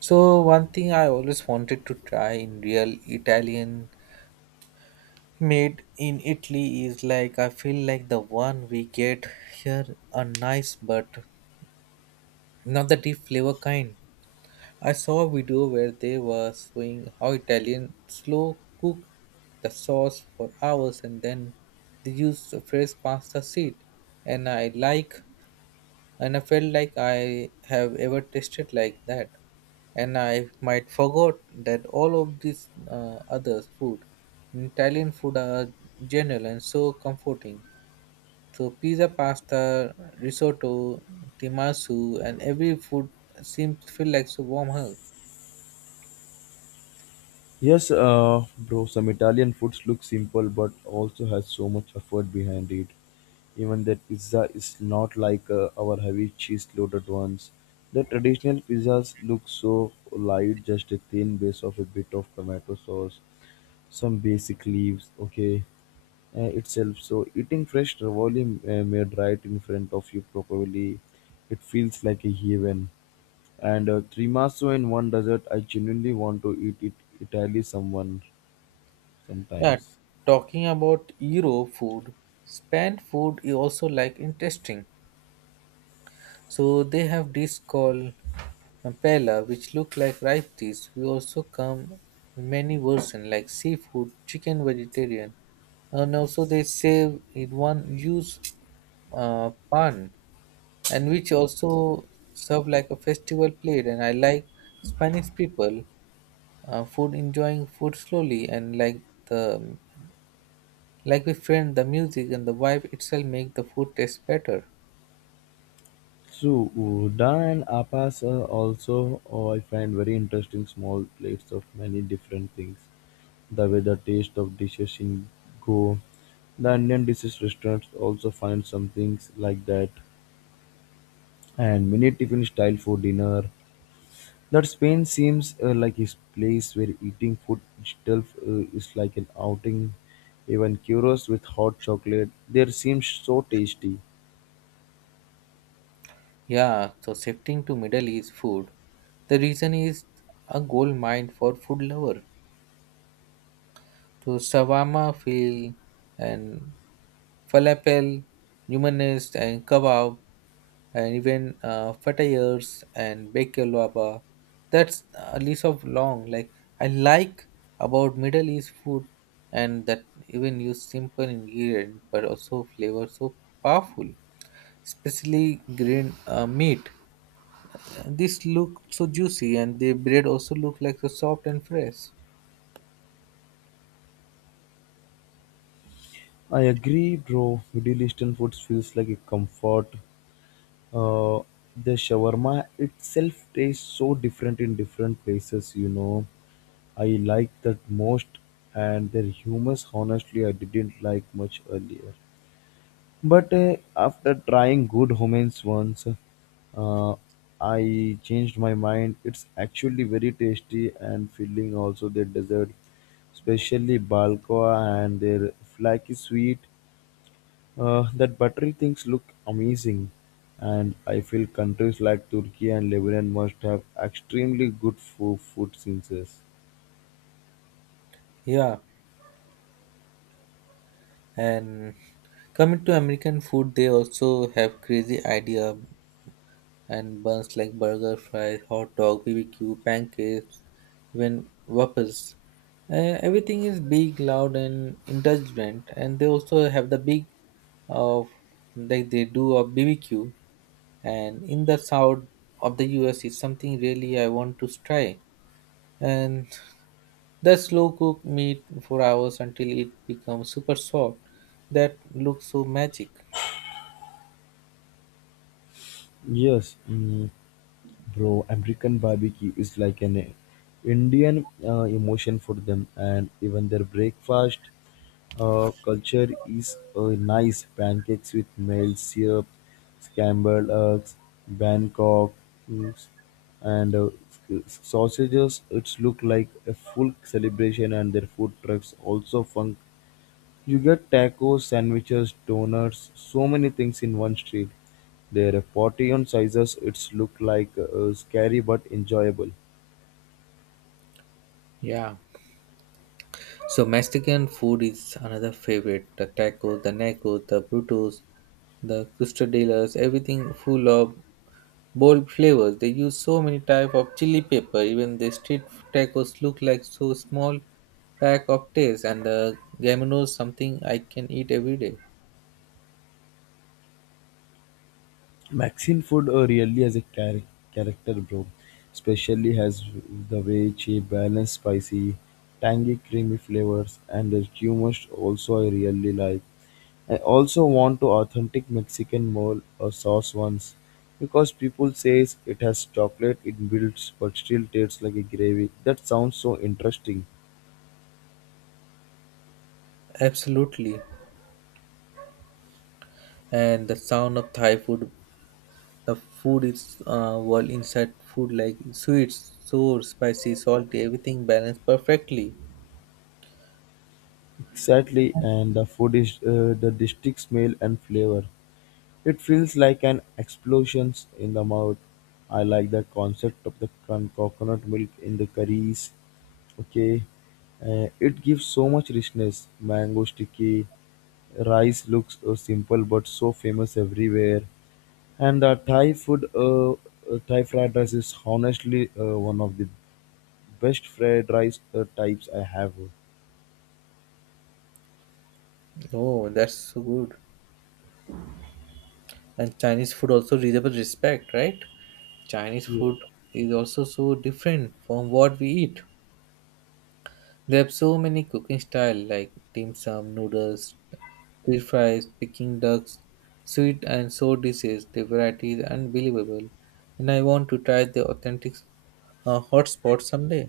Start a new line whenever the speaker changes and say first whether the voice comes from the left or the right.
right: So one thing I always wanted to try in real Italian made in Italy is like I feel like the one we get here are nice but not the deep flavor kind. I saw a video where they were showing how Italian slow cook the sauce for hours and then they use a fresh pasta seed and I like and I felt like I have ever tasted like that. And I might forgot that all of these other food in Italian food are general and so comforting. So pizza, pasta, risotto, timasu, and every food seems to feel like a warm hug.
left: Yes, bro, some Italian foods look simple but also has so much effort behind it. Even that pizza is not like our heavy cheese loaded ones. The traditional pizzas look so light, just a thin base of a bit of tomato sauce, some basic leaves, okay, itself. So eating fresh ravioli made right in front of you properly, it feels like a heaven. And trimaso in one dessert, I genuinely want to eat it Italy someone
right: Yeah,
left: sometimes.
right: talking about Euro food, Span food is also like interesting. So they have this called paella, which look like rice dish. We also come in many versions like seafood, chicken, vegetarian, and also they serve in one use pan, and which also serve like a festival plate. And I like Spanish people food, enjoying food slowly, and like the like with friend, the music and the vibe itself make the food taste better.
left: So Uda and Appas are also oh, I find very interesting small plates of many different things. The way the taste of dishes in go. The Indian dishes restaurants also find some things like that. And mini tiffin style for dinner. That Spain seems like a place where eating food itself is like an outing. Even churros with hot chocolate, they seem so tasty.
right: Yeah, so shifting to Middle East food, the region is a gold mine for food lover. So shawarma fil and falafel, hummus and kebab and even fatayers and baklava. That's a list of long. Like I like about Middle East food and that even use simple ingredient but also flavor so powerful, especially green meat. This look so juicy, and the bread also look like so soft and fresh.
left: I agree, bro. Middle Eastern foods feels like a comfort. Uh, the shawarma itself tastes so different in different places, you know. I like that most, and their hummus, honestly, I didn't like much earlier. But after trying good hummus once, uh, I changed my mind. It's actually very tasty and filling, also, their dessert, especially balcoa and their flaky sweet. That buttery things look amazing, and I feel countries like Turkey and Lebanon must have extremely good food, food scenes.
right: Yeah, and coming to American food, they also have crazy idea and buns like burger, fries, hot dog, BBQ, pancakes, even waffles. Everything is big, loud, and indulgent. And they also have the big of like they do a BBQ. And in the south of the US, it's something really I want to try. And the slow cook meat for hours until it becomes super soft. That looks so magic.
left: Yes, mm, bro, American barbecue is like an Indian emotion for them, and even their breakfast culture is nice. Pancakes with male syrup, scrambled eggs, Bangkok, mm, and sausages. It's look like a full celebration, and their food trucks also fun you get tacos, sandwiches, donuts, so many things in one street. There are 40 on sizes. It's look like scary but enjoyable.
right: Yeah. So Mexican food is another favorite. The tacos, the nachos, the burritos, the quesadillas, everything full of bold flavors. They use so many type of chili pepper. Even the street tacos look like so small pack of taste, and the gamino is something I can eat every day.
left: Mexican food really has a character, bro. Especially has the way she balance spicy, tangy, creamy flavors, and the humor also I really like. I also want to authentic Mexican mole or sauce once because people says it has chocolate it builds but still tastes like a gravy. That sounds so interesting.
right: Absolutely. And the sound of Thai food, the food is well inside food like sweets, sour, spicy, salty, everything balanced perfectly.
left: Exactly, and the food is the distinct smell and flavor. It feels like an explosion in the mouth. I like the concept of the coconut milk in the curries. Okay, it gives so much richness. Mango sticky, rice looks simple but so famous everywhere. And the Thai food, Thai fried rice is honestly one of the best fried rice types I have.
right: Oh, that's so good. And Chinese food also reasonable respect, right? Chinese
left: Yeah.
right: food is also so different from what we eat. They have so many cooking style like dim sum, noodles, stir fries, picking ducks, sweet and sour dishes. The variety is unbelievable, and I want to try the authentic hotspot someday.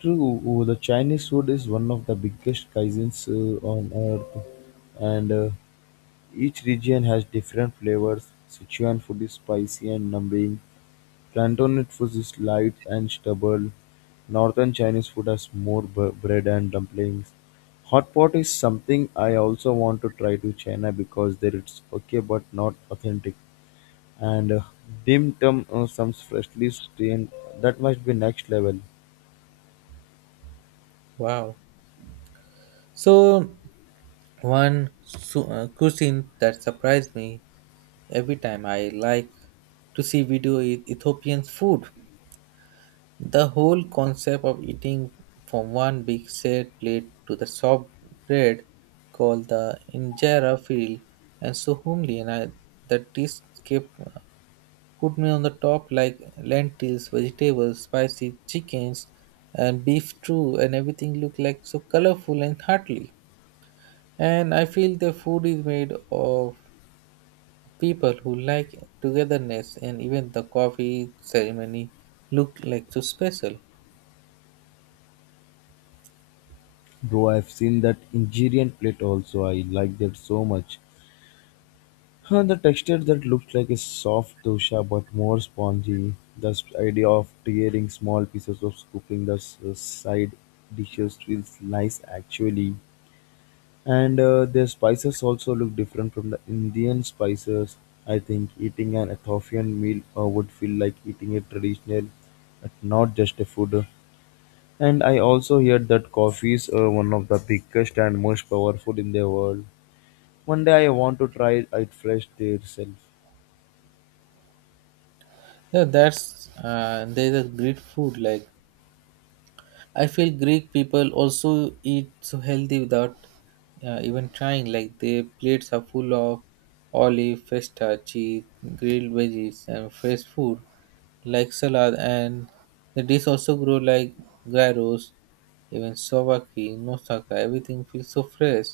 left: True, the Chinese food is one of the biggest cuisines on earth, and each region has different flavors: Sichuan food is spicy and numbing, Cantonese food is light and stable, Northern Chinese food has more bread and dumplings. Hot pot is something I also want to try to China because there it's okay but not authentic. And dim sum some freshly strained that must be next level.
right: Wow. So One cuisine that surprised me every time I like to see video is Ethiopian food. The whole concept of eating from one big shared plate to the soft bread called the injera feel and so homely and I, the dish kept put me on the top like lentils, vegetables, spicy chickens and beef stew and everything looked like so colorful and heartily. And I feel the food is made of people who like togetherness and even the coffee ceremony look like so special.
left: Bro, I've seen that Nigerian plate also. I like that so much. Huh, the texture that looks like a soft dosha but more spongy. The idea of tearing small pieces of scooping the s- side dishes feels nice actually. And their spices also look different from the Indian spices. I think eating an Ethiopian meal would feel like eating a traditional, but not just a food. And I also heard that coffee is one of the biggest and most powerful in the world. One day I want to try it fresh there itself.
right: Yeah, that's there's a great food. Like I feel Greek people also eat so healthy without even trying. Like their plates are full of olive, feta, cheese, grilled veggies, and fresh food. Like salad and the dish also grow like gyros, even sobaki, nosaka, everything feels so fresh.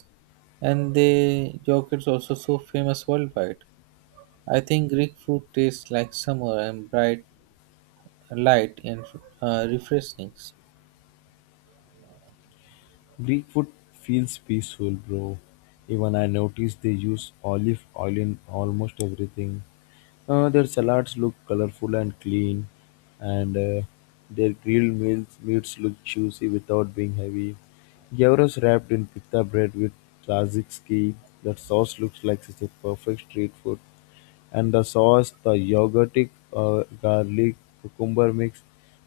right: And the yogurt's also so famous worldwide. I think Greek food tastes like summer and bright, light and refreshing.
left: Greekwood feels peaceful, bro. Even I noticed they use olive oil in almost everything. Their salads look colorful and clean, and their grilled meats look juicy without being heavy. Gyros wrapped in pita bread with tzatziki. That sauce looks like such a perfect street food and the sauce, the yogurtic garlic cucumber mix.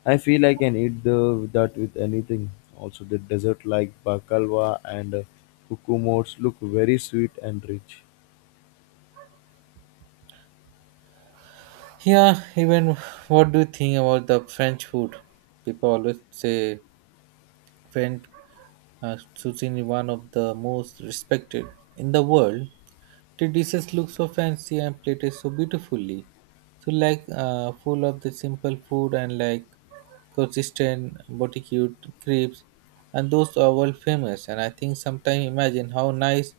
left: I feel I can eat the, that with anything. Also, the dessert like baklava and kukumos look very sweet and rich.
right: Yeah, even what do you think about the French food? People always say French cuisine is one of the most respected in the world. The dishes look so fancy and plated so beautifully. So like full of the simple food and like consistent barbecue, crepes, and those are world famous and I think sometimes imagine how nice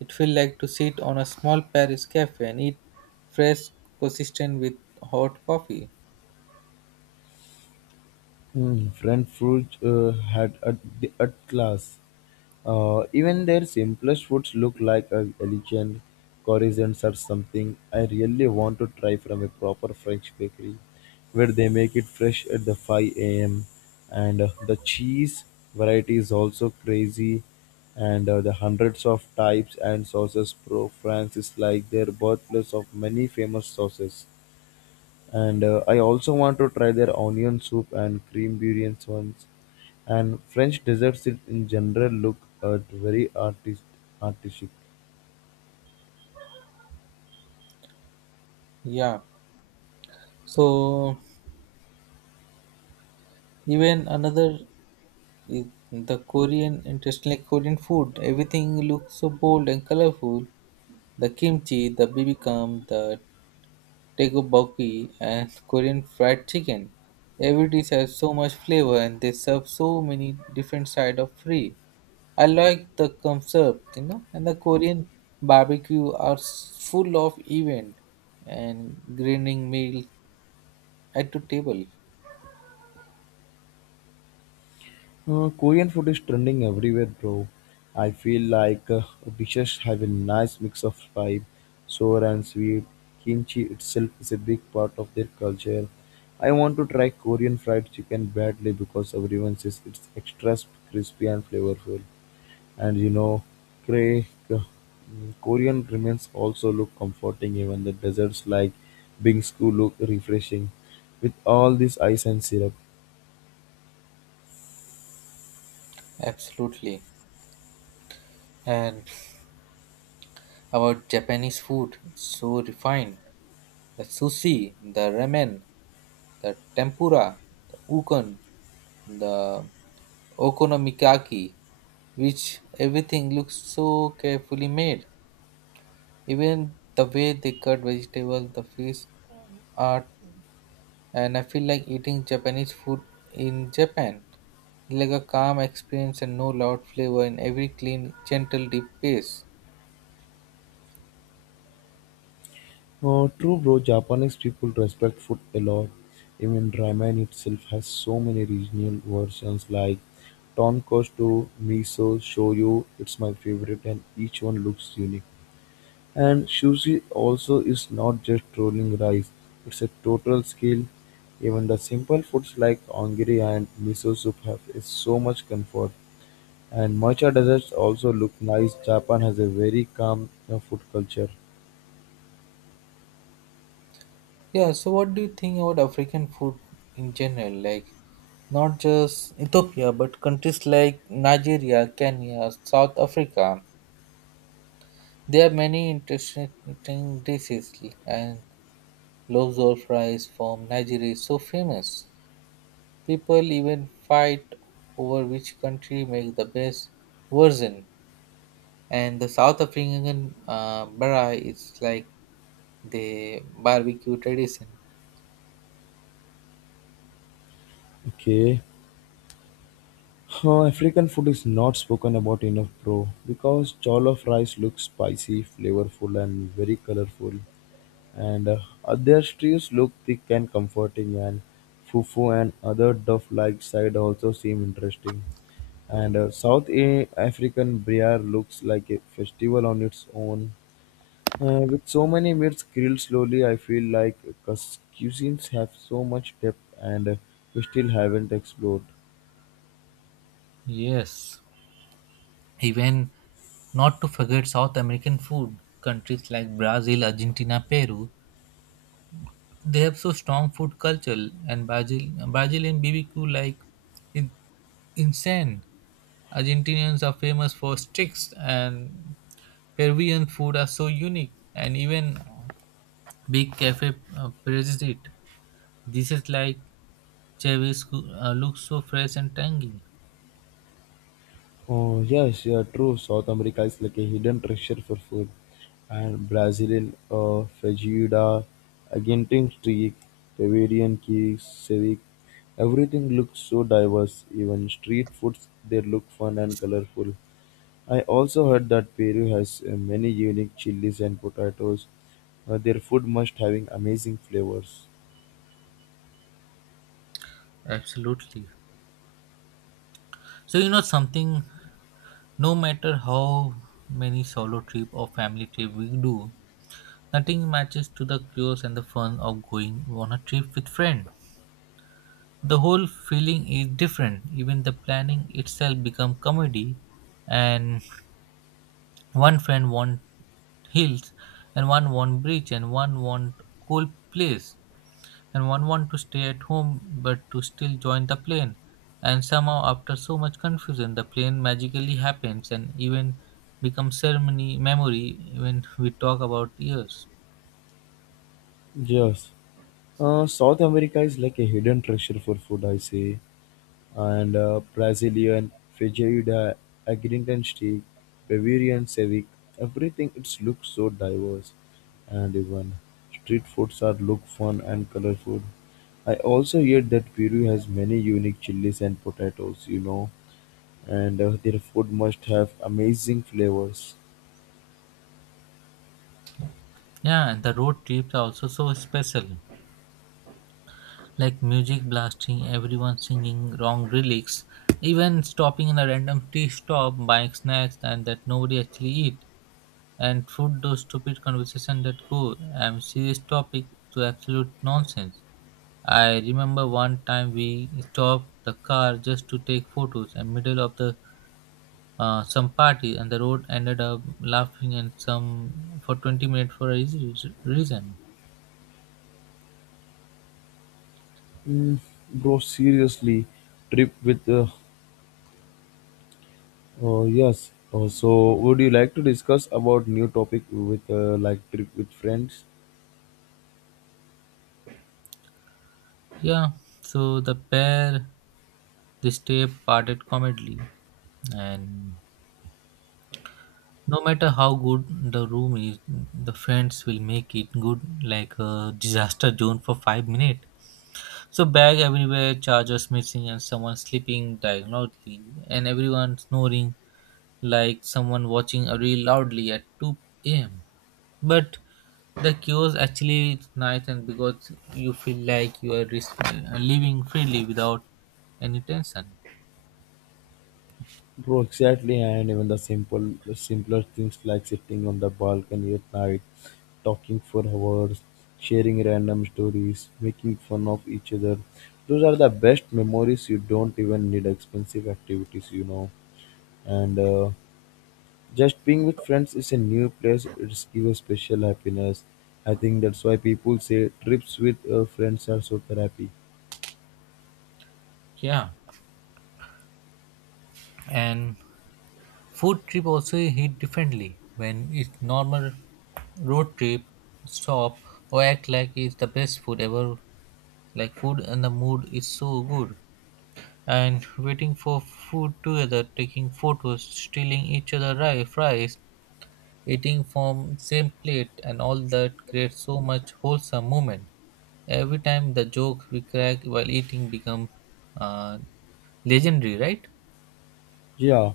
right: it feel like to sit on a small Paris cafe and eat fresh consistent with hot coffee.
left: Hmm, French had at, the at class. Even their simplest foods look like a elegant croissants or something. I really want to try from a proper French bakery, where they make it fresh at the 5 a.m. And the cheese variety is also crazy, and the hundreds of types and sauces. Pro France is like their birthplace of many famous sauces and I also want to try their onion soup and cream durians ones. And French desserts it in general look at very artist artistic.
right: Yeah. So even another is the Korean, interestingly Korean food. Everything looks so bold and colorful. The kimchi, the bibimbap, the tteokbokki, and Korean fried chicken. Every dish has so much flavor and they serve so many different side of free. I like the concept, you know, and the Korean barbecue are full of event and grilling meal at the table.
left: Korean food is trending everywhere, bro. I feel like dishes have a nice mix of spice, sour and sweet. Kimchi itself is a big part of their culture. I want to try Korean fried chicken badly because everyone says it's extra sp- crispy and flavorful. And you know, Cray, uh, Korean remains also look comforting. Even the desserts like bingsu look refreshing, with all this ice and syrup.
right: Absolutely. And about Japanese food, so refined. The sushi, the ramen, the tempura, the ukon, the okonomiyaki, which everything looks so carefully made. Even the way they cut vegetables, the fish art, and I feel like eating Japanese food in Japan. Like a calm experience and no loud flavor in every clean, gentle, deep pace.
left: Oh, true, bro. Japanese people respect food a lot. Even ramen itself has so many regional versions like tonkotsu, miso, shoyu. It's my favorite, and each one looks unique. And sushi also is not just rolling rice, it's a total skill. Even the simple foods like ongiri and miso soup have is so much comfort. And matcha desserts also look nice. Japan has a very calm food culture.
right: Yeah, so what do you think about African food in general? Like, not just Ethiopia, but countries like Nigeria, Kenya, South Africa. There are many interesting dishes and Lobster fries from Nigeria is so famous. People even fight over which country makes the best version. And the South African bara is like the barbecue tradition.
left: Okay. Huh, African food is not spoken about enough, bro, because jollof rice looks spicy, flavorful, and very colorful. And their stews look thick and comforting and fufu and other duff-like side also seem interesting and south african briar looks like a festival on its own. With so many meats grilled slowly I feel like cus- cuisines have so much depth and we still haven't explored.
right: Yes. Even not to forget South American food, countries like Brazil, Argentina, Peru, they have so strong food culture, and Brazilian BBQ like is insane. Argentinians are famous for sticks, and Peruvian food are so unique, and even big cafe praises it. Dishes like Chavez look so fresh and tangy.
left: Oh, yes, yeah, true. South America is like a hidden treasure for food. And Brazilian feijoada, Argentine streak, Peruvian cakes, civic. Everything looks so diverse. Even street foods, they look fun and colorful. I also heard that Peru has many unique chilies and potatoes. Their food must having amazing flavors.
right: Absolutely. So you know something. No matter how many solo trip or family trip we do, nothing matches to the chaos and the fun of going on a trip with friends. The whole feeling is different. Even the planning itself become comedy, and one friend want hills, and one want beach, and one want cool place, and one want to stay at home but to still join the plane. And somehow, after so much confusion, the plane magically happens and even becomes ceremony memory when we talk about years.
left: Yes. South America is like a hidden treasure for food, I say. And Brazilian feijoada, Argentine steak, Bavarian ceviche. Everything it's looks so diverse, and even street foods are look fun and colorful. I also hear that Peru has many unique chilies and potatoes, you know, and their food must have amazing flavors.
right: Yeah, and the road trips are also so special, like music blasting, everyone singing wrong lyrics, even stopping in a random tea stop, buying snacks, and that nobody actually eat and through those stupid conversations that go serious topic to absolute nonsense. I remember one time we stopped the car just to take photos in middle of the some party and the road ended up laughing and some for 20 minutes for a easy reason.
left: Mm, bro, seriously, trip with yes. So, would you like to discuss about new topic with like trip with friends?
right: Yeah, so the pair this day parted comedily and no matter how good the room is the friends will make it good like a disaster zone for 5 minutes. So bag everywhere, chargers missing, and someone sleeping diagonally, and everyone snoring like someone watching a reel loudly at 2 a.m. But the chaos actually is nice, and because you feel like you are living freely without any tension.
left: Bro, exactly, and even the simpler things like sitting on the balcony at night, talking for hours, sharing random stories, making fun of each other. Those are the best memories. You don't even need expensive activities, you know. And just being with friends is a new place. It's give a special happiness. I think that's why people say trips with friends are so therapy.
right: Yeah, and food trip also hit differently when it's normal road trip stop or act like it's the best food ever. Like food and the mood is so good. And waiting for food together, taking photos, stealing each other fries, eating from same plate, and all that creates so much wholesome moment. Every time the joke we crack while eating become uh, legendary, right?
left: Yeah,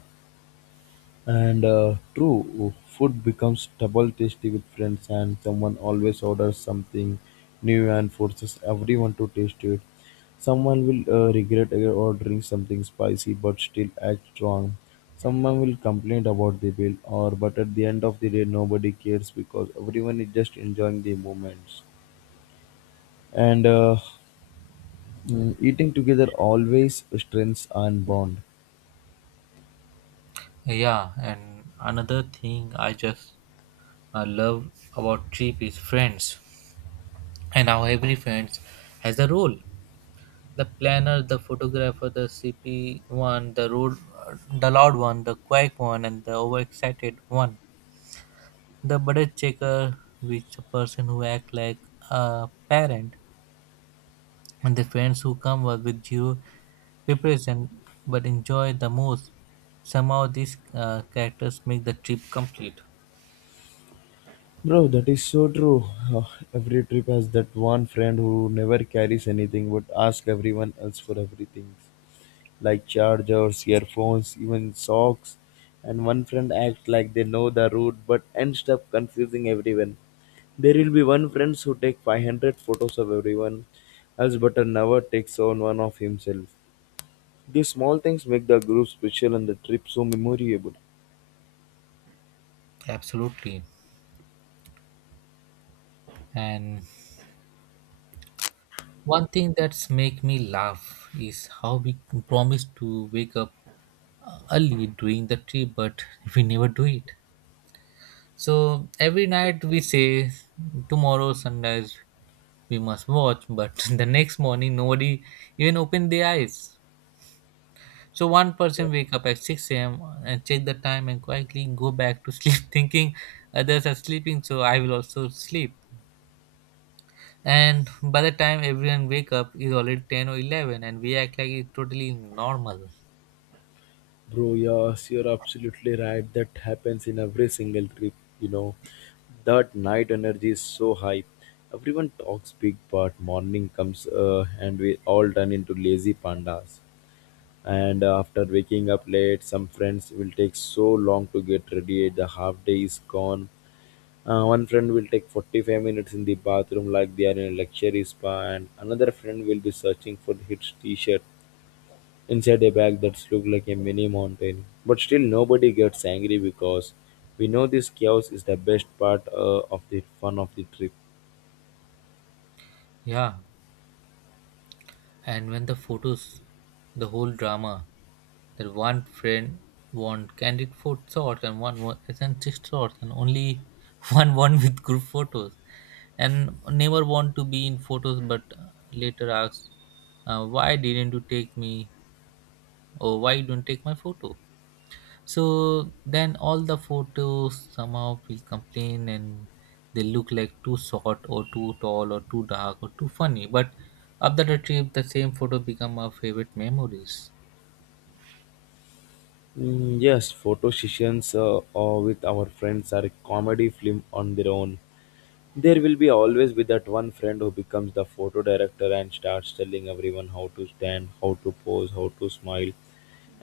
left: and true, food becomes double tasty with friends, and someone always orders something new and forces everyone to taste it. Someone will regret ordering something spicy but still act wrong. Someone will complain about the bill, or but at the end of the day, nobody cares because everyone is just enjoying the moments. And eating together always strengthens and bond.
right: Yeah, and another thing I just love about trip is friends, and how every friends has a role. The planner, the photographer, the CP one, the road, the loud one, the quiet one, and the overexcited one. The budget checker, which the person who act like a parent, and the friends who come up with zero preparation but enjoy the most. Somehow these characters make the trip complete.
left: Bro, that is so true. Every trip has that one friend who never carries anything but asks everyone else for everything, like chargers, earphones, even socks. And one friend acts like they know the route but ends up confusing everyone. There will be one friend who takes 500 photos of everyone else but never takes on one of himself. These small things make the group special and the trip so memorable.
right: Absolutely. And one thing that's make me laugh is how we promise to wake up early during the trip, but we never do it. So every night we say tomorrow sunrise we must watch, but the next morning nobody even open their eyes. So one person wake up at 6 a.m and check the time and quietly go back to sleep thinking others are sleeping so I will also sleep. And by the time everyone wake up is already 10 or 11 and we act like it's totally normal.
left: Bro, yes, you're absolutely right. That happens in every single trip, you know. That night energy is so high. Everyone talks big, but morning comes and we all turn into lazy pandas. And after waking up late, some friends will take so long to get ready. The half day is gone. One friend will take 45 minutes in the bathroom like they are in a luxury spa, and another friend will be searching for his t shirt inside a bag that's look like a mini mountain. But still, nobody gets angry because we know this chaos is the best part of the fun of the trip.
right: Yeah. And when the photos, the whole drama, that one friend want candid photo shots and one wa- is shots and only one with group photos, and never want to be in photos, but later asks, "Why didn't you take me? Or why you don't take my photo?" So then all the photos somehow will complain and they look like too short or too tall or too dark or too funny. But after the trip, the same photo become our favorite memories.
left: Mm, yes, photo sessions with our friends are a comedy film on their own. There will be always be that one friend who becomes the photo director and starts telling everyone how to stand, how to pose, how to smile,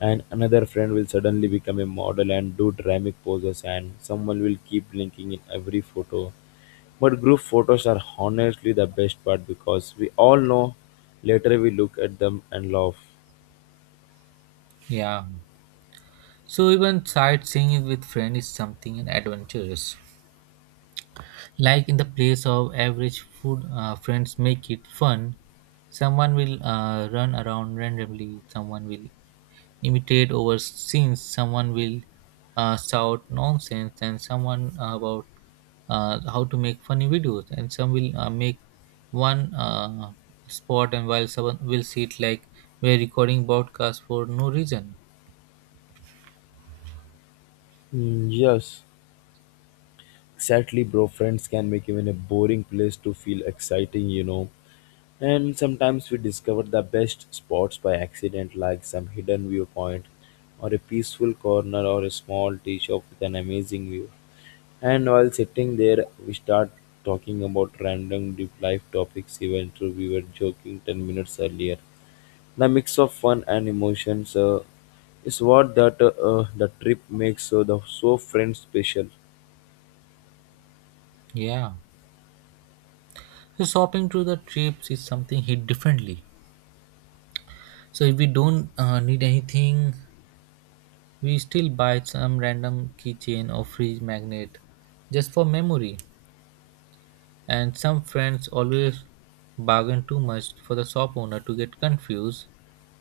left: and another friend will suddenly become a model and do dramatic poses, and someone will keep linking in every photo. But group photos are honestly the best part because we all know later we look at them and laugh.
right: Yeah. So even sightseeing with friends is something adventurous. Like in the place of average food, friends make it fun. Someone will run around randomly. Someone will imitate over scenes. Someone will shout nonsense, and someone about how to make funny videos, and some will make one spot, and while someone will see it like we're recording broadcast for no reason.
left: Mm, yes. Sadly, bro, friends can make even a boring place to feel exciting, And sometimes we discover the best spots by accident, like some hidden viewpoint, or a peaceful corner, or a small tea shop with an amazing view. And while sitting there, we start talking about random deep life topics even though we were joking 10 minutes earlier. The mix of fun and emotions is what that the trip makes the so friend special.
right: Yeah. So shopping through the trips is something hit differently. So if we don't need anything, we still buy some random keychain or fridge magnet just for memory. And some friends always bargain too much for the shop owner to get confused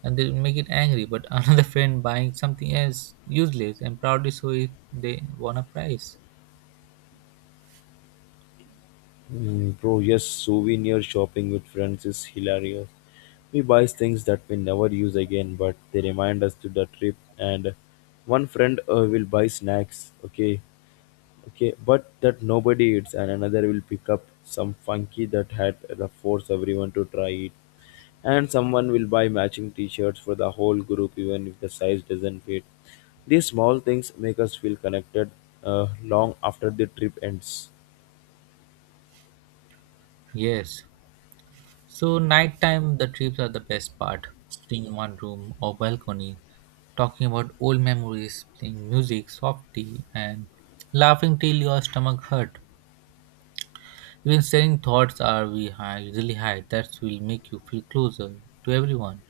right: and they make it angry. But another friend buying something else useless and proudly show it they won a prize.
left: Mm, bro, yes, souvenir shopping with friends is hilarious. We buy things that we never use again, but they remind us to the trip. And one friend will buy snacks, okay. Okay, but that nobody eats, and another will pick up some funky that had the force everyone to try it, and someone will buy matching T-shirts for the whole group, even if the size doesn't fit. These small things make us feel connected long after the trip ends.
right: Yes. So nighttime the trips are the best part. Sitting in one room or balcony, talking about old memories, playing music, soft tea, and laughing till your stomach hurt. Even sharing thoughts are we usually hide. That will make you feel closer to everyone.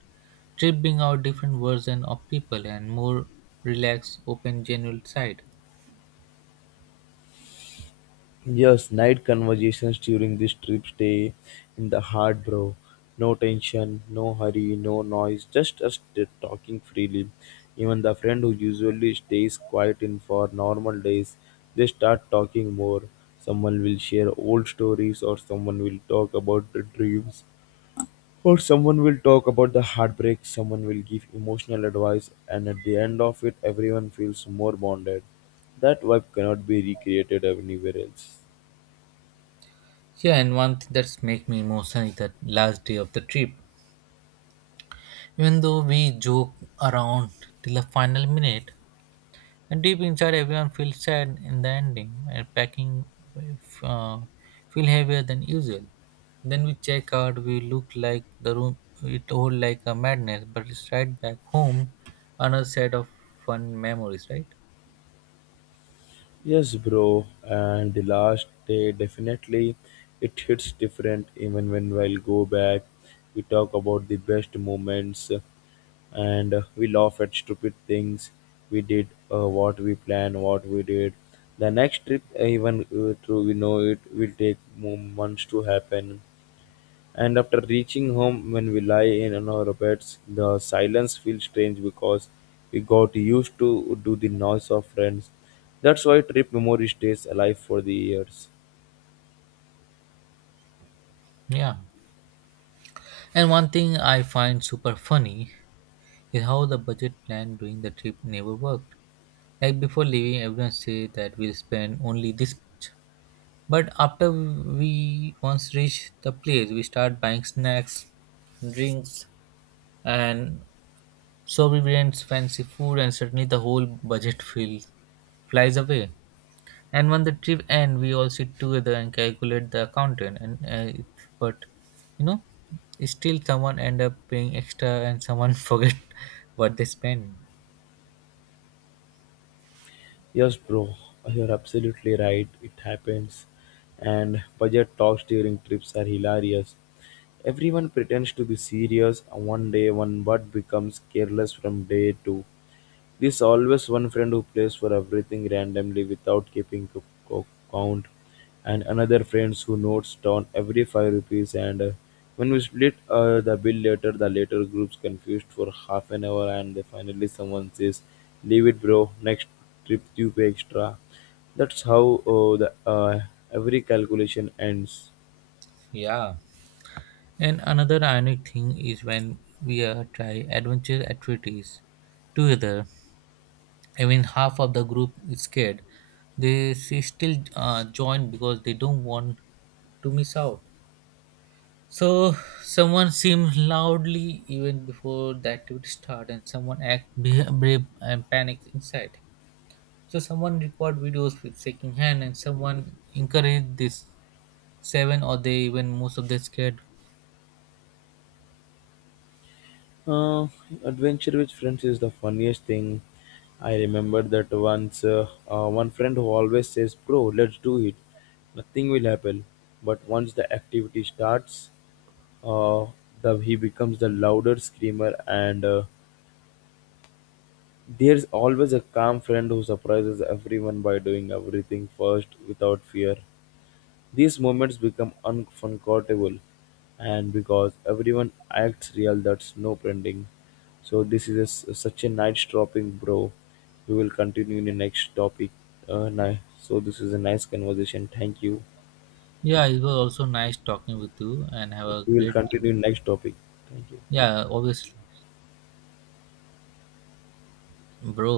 right: Trip bring out different version of people and more relaxed, open, genuine side.
left: Yes, night conversations during this trip stay in the heart, bro. No tension, no hurry, no noise, just talking freely. Even the friend who usually stays quiet in for normal days, they start talking more. Someone will share old stories, or someone will talk about the dreams, or someone will talk about the heartbreak, someone will give emotional advice, and at the end of it, everyone feels more bonded. That vibe cannot be recreated anywhere else.
right: Yeah, and one thing that's make me emotional is that last day of the trip. Even though we joke around till the final minute, and deep inside everyone feels sad in the ending and packing uh, feel heavier than usual. Then we check out, we look like the room, it all like a madness, but it's right back home, another set of fun memories, right?
left: Yes, bro, and the last day definitely it hits different even when we'll go back. We talk about the best moments and we laugh at stupid things we did, what we planned, what we did. The next trip, even through we know it will take months to happen, and after reaching home, when we lie in on our beds, the silence feels strange because we got used to do the noise of friends. That's why trip memory stays alive for the years.
right: Yeah. And one thing I find super funny is how the budget plan during the trip never worked. Like before leaving, everyone said that we'll spend only this much. But after we once reach the place, we start buying snacks, drinks, and sovereigns, fancy food, and suddenly the whole budget feels flies away and when the trip end we all sit together and calculate the accountant and it, but you know still someone end up paying extra and someone forget what they spend.
left: Yes, bro, you're absolutely right. It happens. And budget talks during trips are hilarious. Everyone pretends to be serious on one day, one but becomes careless from day 2. There's always one friend who plays for everything randomly without keeping co- count, and another friends who notes down every 5 rupees. And when we split the bill later, the later group's confused for half an hour, and then finally someone says, "Leave it, bro. Next trip you pay extra." That's how the every calculation ends.
right: Yeah. And another ironic thing is when we try adventure activities together even half of the group is scared, they still join because they don't want to miss out. So someone seemed loudly even before the activity started, and someone act brave and panicked inside. So someone record videos with shaking hand, and someone encouraged this seven, or they even most of them scared.
left: Uh, Adventure with friends is the funniest thing. I remember that once one friend who always says, "Bro, let's do it. Nothing will happen." But once the activity starts, uh, he becomes the louder screamer, and there's always a calm friend who surprises everyone by doing everything first without fear. These moments become unforgettable, and because everyone acts real, that's no pretending. So this is a s such a nice dropping, bro. We will continue in the next topic. Uh, ni- so this is a nice conversation. Thank you.
right: Yeah, it was also nice talking with you, and have a
left: We will
right: great day.
left: continue next topic. Thank you.
right: Yeah, obviously, bro.